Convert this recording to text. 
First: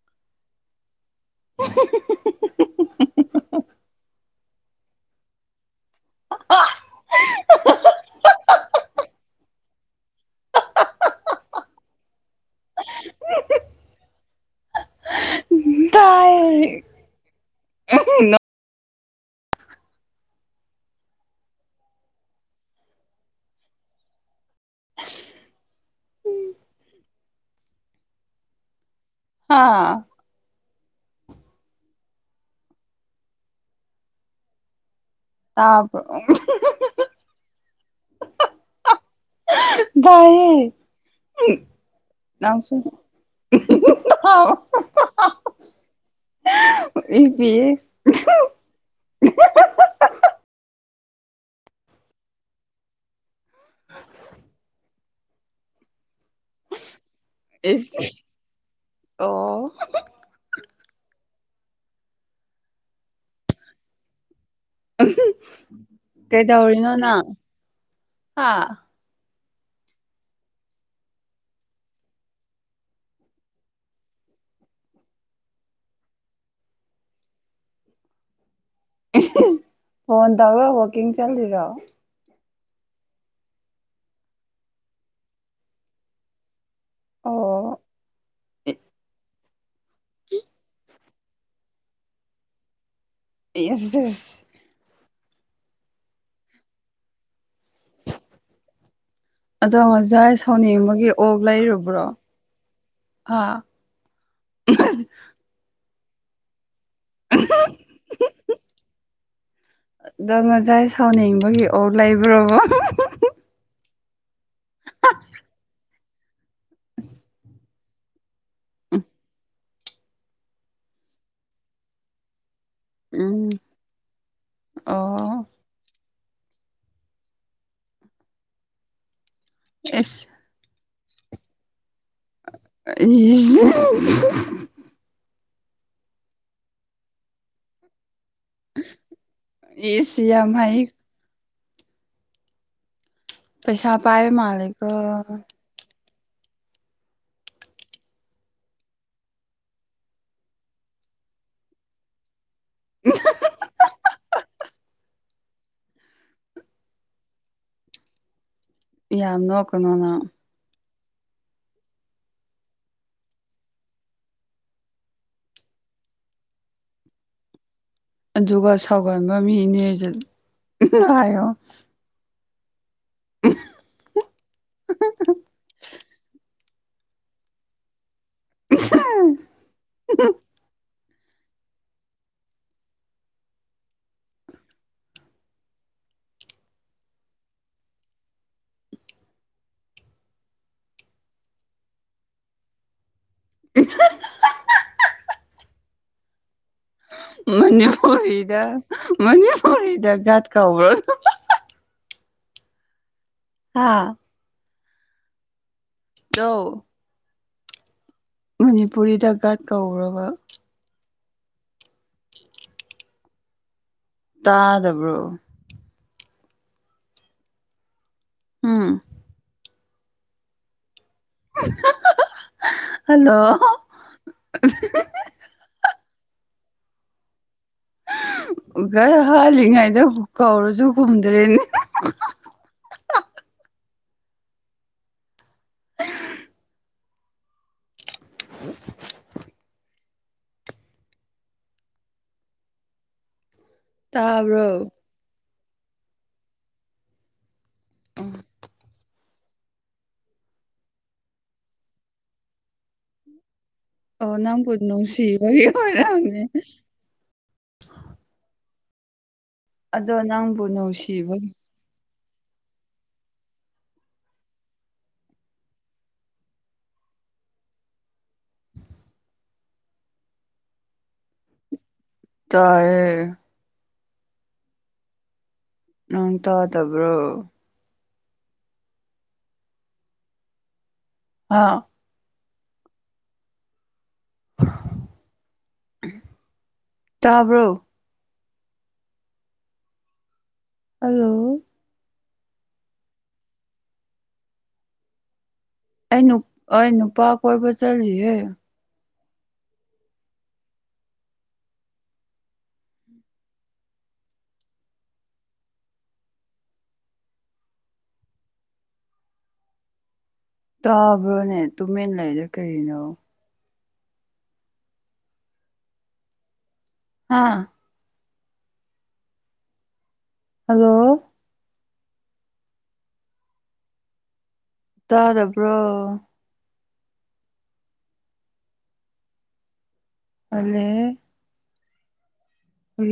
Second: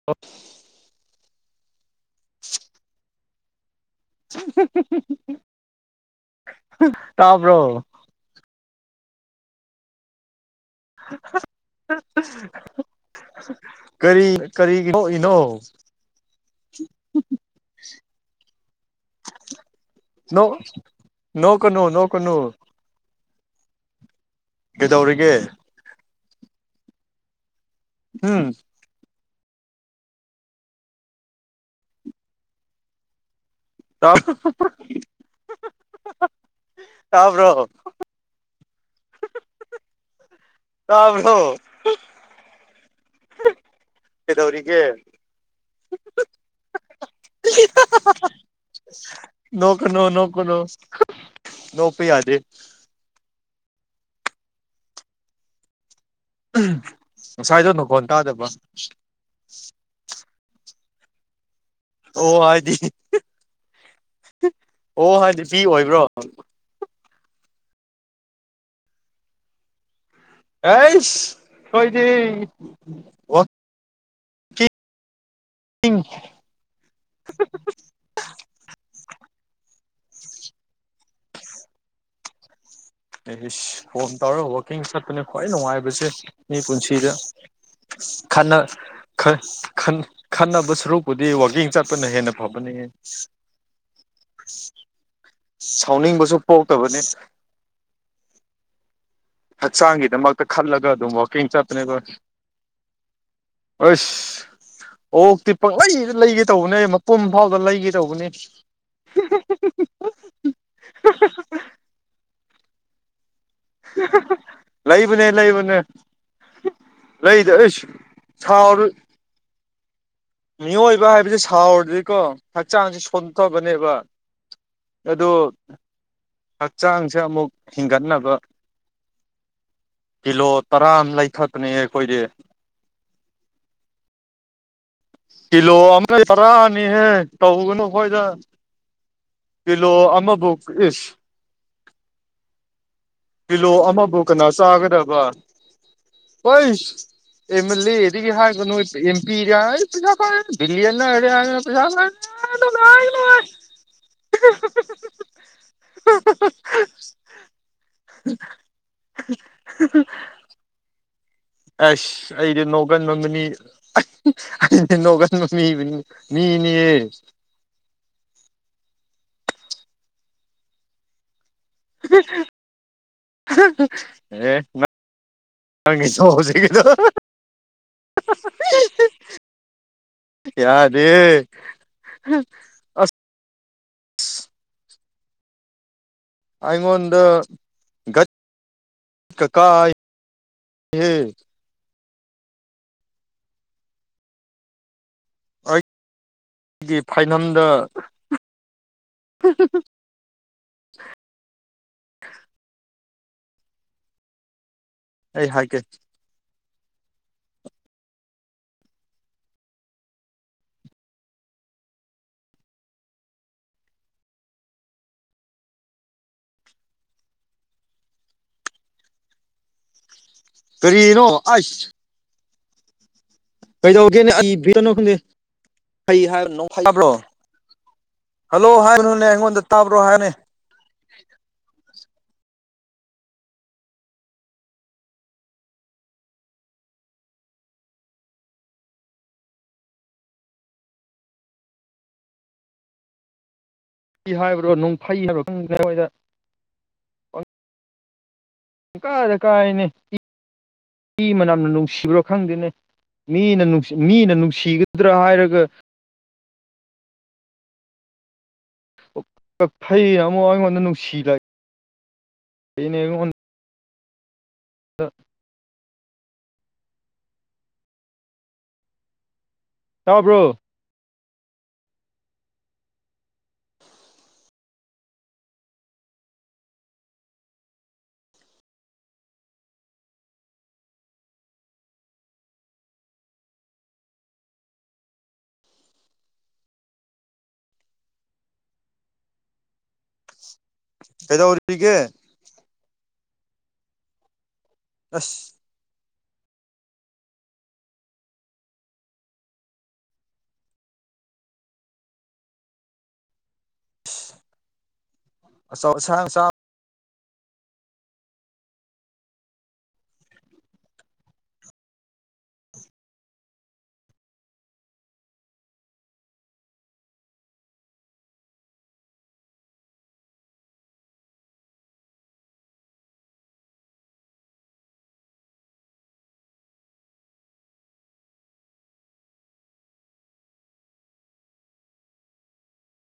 [inaudible] [unintelligible] ꯇꯥꯕ꯭ꯔꯣ [unintelligible] ꯀꯔꯤ ꯀꯔꯤꯒꯤ ꯅꯣꯛ ꯏꯅꯣ ꯍꯩ [unintelligible] ꯅꯣꯛ ꯅꯣꯛꯀꯅꯣ ꯅꯣꯛꯀꯅꯨ ꯀꯩꯗꯧꯔꯤꯒꯦ ꯍꯨꯝ ꯍꯥꯥ ꯇ [unintelligible] ꯇꯥꯕ꯭ꯔꫭ ꯇꯥꯕ꯭ꯔꯣ [inaudible] ꯇꯥꯏꯌ‌ꯦ ꯇꯥꯕ꯭ꯔꯣ ꯅꯪꯁꯨ ꯀꯩꯗꯧꯔꯤꯒꯦ [unintelligible] ꯍꯤꯞꯄꯤꯌ‌ꯦ [unintelligible] ꯅꯣꯛꯀꯅꯣ ꯅꯣꯛꯀꯅꯣ ꯅꫭꯛꯄ ꯌꯥꯗꯦ ꯎ [inaudible] ꯉꯁꯥꯏꯗꯣ ꯏꯁ ꯅꯥꯈꯣꯟ ꯇꯥꯗꯕ ꯑꯣ ꯑꯣ ꯍꯥꯏꯗꯤ ꯑꯣ ꯍꯥꯏꯗꯤ ꯄꯤ ꯑꯣꯏꯕ꯭ꯔꯣ ꯀꯩꯇꯧꯔꯤꯅꯣ ꯅꯪ ꯍꯥ ꯑꯦꯁ ꯑꯈꫭꯏꯗꯤ ꯎ [unintelligible] [unintelligible] ꯐꯣꯟ ꯇꯧꯔꯣ ꯋꯥꯛꯀꯤꯡ ꯆꯠꯂꯤꯔꯣ ꯏꯁ ꯐꫭꯟ ꯇꯧꯔꯒ ꯋꯥꯛꯀꯤꯡ ꯆꯠꯄꯅꯦ ꯈ꯭ꯋꯥꯏ ꯅꯨꯡꯉꯥꯏꯕꯁꯦ ꯃꯤ ꯄꯨꯟꯁꯤ ꯁꯤꯗ ꯑꯣ ꯈꯟꯅꯥ ꯈꯟ ꯈꯟꯅꯕꯥ ꯁꯔꯨꯛ ꯕꯨꯗꯤ ꯋꯥꯛꯀꯤꯡ ꯆꯠꯄꯅꯥ ꯍꯦꯟꯅꯥ ꯐꯕꯅꯤꯍ‌ꯦ ꯌꯦꯗꯤ [unintelligible] ꯏꯟꯑꯣꯗꯤꯕꯜ [inaudible] ꯁꯥꯎꯅꯤꯡꯕꯁꯨ ꯄꯣꯛꯇꯕꯅꯤ ꯑꯗꯣ ꯉꯁꯥꯏ ꯍꯛꯆꯥꯡꯒꯤꯗꯃꯛꯇ ꯈꯜꯂꯒ ꯁꯥꯎꯅꯤꯡꯕꯒꯤ ꯑꯗꯨꯝ ꯋꯥꯋꯥꯛꯀꯤꯡ ꯆꯠꯄꯅꯦꯕ ꯑꯥ ꯑꯁ ꯑꯣꯛꯇꯤ ꯄꯪꯗꯩꯗ ꯂꯩꯒꯦ ꯇꯧꯕꯅꯦ ꯃꯄꯨꯝ ꯐꯥꯎꯗ ꯂꯩꯒꯦ ꯇꯧꯕꯅꯦ ꯑꯗꯣ ꯉꯖꯥꯏ ꯁꯥꯎꯅꯤꯡꯕꯒꯤ ꯑꯣꯛ ꯂꯩꯕ꯭ꯔꯣꯕꯥ ꯂꯩꯕꯅꯦ ꯂꯩꯕꯅꯦ ꯂꯩꯗ ꯑꯩꯁ ꯁꯥꯎꯔ ꯃꯤꯑꯣꯏꯕ ꯍꯥꯏꯕꯁ‌ꯦ ꯁꯥꯎꯔꯗꯤꯦꫪꯀꯣ ꯍꯛꯆꯥꯡꯁꯤ ꯎꯝ ꯁꯣꯟꯊꯕꯅꯦꯕ ꯑꯗꯨ ꯑꯣ ꯍꯛꯆꯥꯡꯁꯦ ꯑꯃꯨꯛ ꯍꯤꯡꯒꯠꯅꯕ ꯏꯁ ꯀꯤꯂꯣ ꯇꯔꯥ ꯑꯃꯥ ꯂꯩꯊꯠꯄꯅꯦꯍ‌ꯦ ꯑꯩꯈꯣꯏꯗꯤ ꯏ [unintelligible] ꯀꯤꯂꯣ ꯑꯃꯥ [unintelligible] ꯇꯔꯥꯅꯤꯍꯦ ꯇꯧꯒꯅꯨ ꯑꯩꯈꯣꯏꯗ ꯀꯤꯂꯣ ꯑꯦꯁ ꯑꯃꯕꯨ ꯌꯥꯝ ꯍꯩ ꯏꯁ ꯀꯤꯂꯣ ꯄꯩꯁꯥ ꯑꯃꯕꯨ ꯄꯥꯏꯕ ꯀꯅꯥ ꯃꯥꯜꯂꯦꯀꯣ ꯆꯥꯒꯗꯕ ꯑꯩꯁ ꯑꯦꯝ ꯑꯦꯜ ꯑꯦꯗꯒꯤ ꯍꯥꯏꯕꯅꯣ ꯑꯦꯝ ꯄꯤꯔ ꯄꯩꯁꯥ ꯐꯔꯦ [unintelligible] ꯕꯤꯂꯤꯌꯅꯔ ꯄꯩꯁꯥ [unintelligible] ꯐꯔꯦ [unintelligible] ꯎꯝ [unintelligible] ꯑ ꯎ ꯌꯥꯝ ꯅꯣꯛꯀꯅꯣ ꯅꯪ ꯑꯁ ꯑꯩꯗꯤ ꯅꯣꯡꯒꯟꯕꯥꯃꯤꯅꯤ ꯑꯩ ꯅꯣꯛꯒꯟꯕ ꯃꯤꯕꯨꯅꯤ ꯃꯤꯅꯤꯌꯦ ꯑꯗꯨꯒ ꯁꯥꯎꯒꯟꯕ ꯃꯤꯅꯦꯁꯨ ꯍꯥꯏꯌꯣ ꯍ ꯑꯦ ꯁꯨꯥꯎꯁꯤꯗ ꯌꯥꯗ ꯂꯩꯌꯦ ꯑꯩꯉꯣꯟꯗ ꯒꯠ ꯀꯥ ꯀꯥꯏ ꯌꯦ ꯎ ꯍꯣꯏ ꯃꯅꯤꯄꯨꯔꯤꯗ ꯃꯅꯤꯄꯨꯔꯤꯗ ꯒꯠ ꯀꯧꯕ꯭ꯔꯣ ꯑꯗꯨ ꯍꯥꯥ ꯑꯩ ꯍꯥꯏꯒꯦ ꯗꯧ ꯃꯅꯤꯄꯨꯔꯤꯗ ꯒꯠ ꯀꯧꯕ꯭ꯔꯕ ꯇꯥꯗꯕ꯭ꯔꯣ ꯎꯝ ꯀꯔꯤꯔꯣ ꯑꯁ ꯍꯜꯂꯣ ꯀꯩꯗꯧꯒꯦꯅꯦ ꯑꯩꯅꯣ ꯈꯪꯗꯦ ꯍꯥꯏꯕ꯭ꯔꯣ ꯇꯥꯕ꯭ꯔꯣ ꯍꯜꯂꯣ ꯒꯠ ꯍꯥꯏꯕꯅꯨꯅꯦ ꯑꯩꯉꯣꯟꯗ ꯇꯥꯕ꯭ꯔꯣ ꯍꯥꯜꯂꯤꯉꯩꯗ ꯍꯥꯏꯕꯅꯦ ꯀꯧꯔꯁꯨ ꯀꯨꯝꯗ꯭ꯔꯦꯅꯦ ꯎ ꯍꯥꯏꯕ꯭ꯔꯣ ꯇꯥꯕ꯭ꯔꯣ ꯅꯨꯡꯐꯩ ꯍꯥꯏꯕ꯭ꯔꯣ ꯈꯪꯗꯔ꯭ꯦ ꯑꯥꯢꯋꯥꯏꯗ ꯑꯥ ꯄꯨꯡꯀꯥꯗ ꯀꯥꯏꯅꯦ ꯏ ꯃꯅꯝꯅ ꯅꯨꯡꯁꯤꯕ꯭ꯔꯣ ꯈꯪꯗꯦꯅꯦ ꯃꯤꯅ ꯅꯨꯡꯁꯤ ꯃꯤꯅ ꯑꯣ ꯅꯪꯕꯨ ꯅꯨꯡꯁꯤꯒꯗ꯭ꯔꯥ ꯍꯥꯏꯔꯒ ꯅꯨꯡꯁꯤꯕꯒꯤ [unintelligible] ꯑꯗꯣ ꯀꯛꯐꯩꯩꯅ ꯑꯃꯨꯛ ꯅꯪꯕꯨ ꯑꯩꯉꯣꯟꯗ ꯅꯨꯡꯁꯤꯕꯒꯤ ꯅꯨꯡꯁꯤꯂꯛꯏꯅꯦ ꯑꯩꯉꯣꯟꯗ ꯗꯥ ꯇꯥꯕ꯭ꯔꯣ ꯇꯥꯏꯌꯦ ꯅꯪ ꯇꯥꯗꯕ꯭ꯔꯣ ꯍꯥꯎ ꯇꯥꯕ꯭ꯔꯣ ꯍꯜꯂꯣ ꯀꯗꯧꯔꯤꯒꯦ ꯑꯁ ꯑꯩ ꯅꯨꯞ ꯑꯩ ꯅꯨꯄꯥ ꯀꯣꯏꯕ ꯆꯠꯂꯤꯌꯦ ‌‌ꯑꯆꯧ ꯑꯥꯁꯥꯡ ꯃꯆꯥ ꯇꯥꯕ꯭ꯔꯣꯅꯦ ꯇꯨꯃꯤꯟ ꯂꯩꯏꯗꯣ ꯀꯩꯒꯤꯅꯣ ꯍꯥꯥ ꯍꯜꯂꯣ ꯇꯥꯗꯕ꯭ꯔꯣ ꯇꯜꯂꯦꯍ‌ꯦ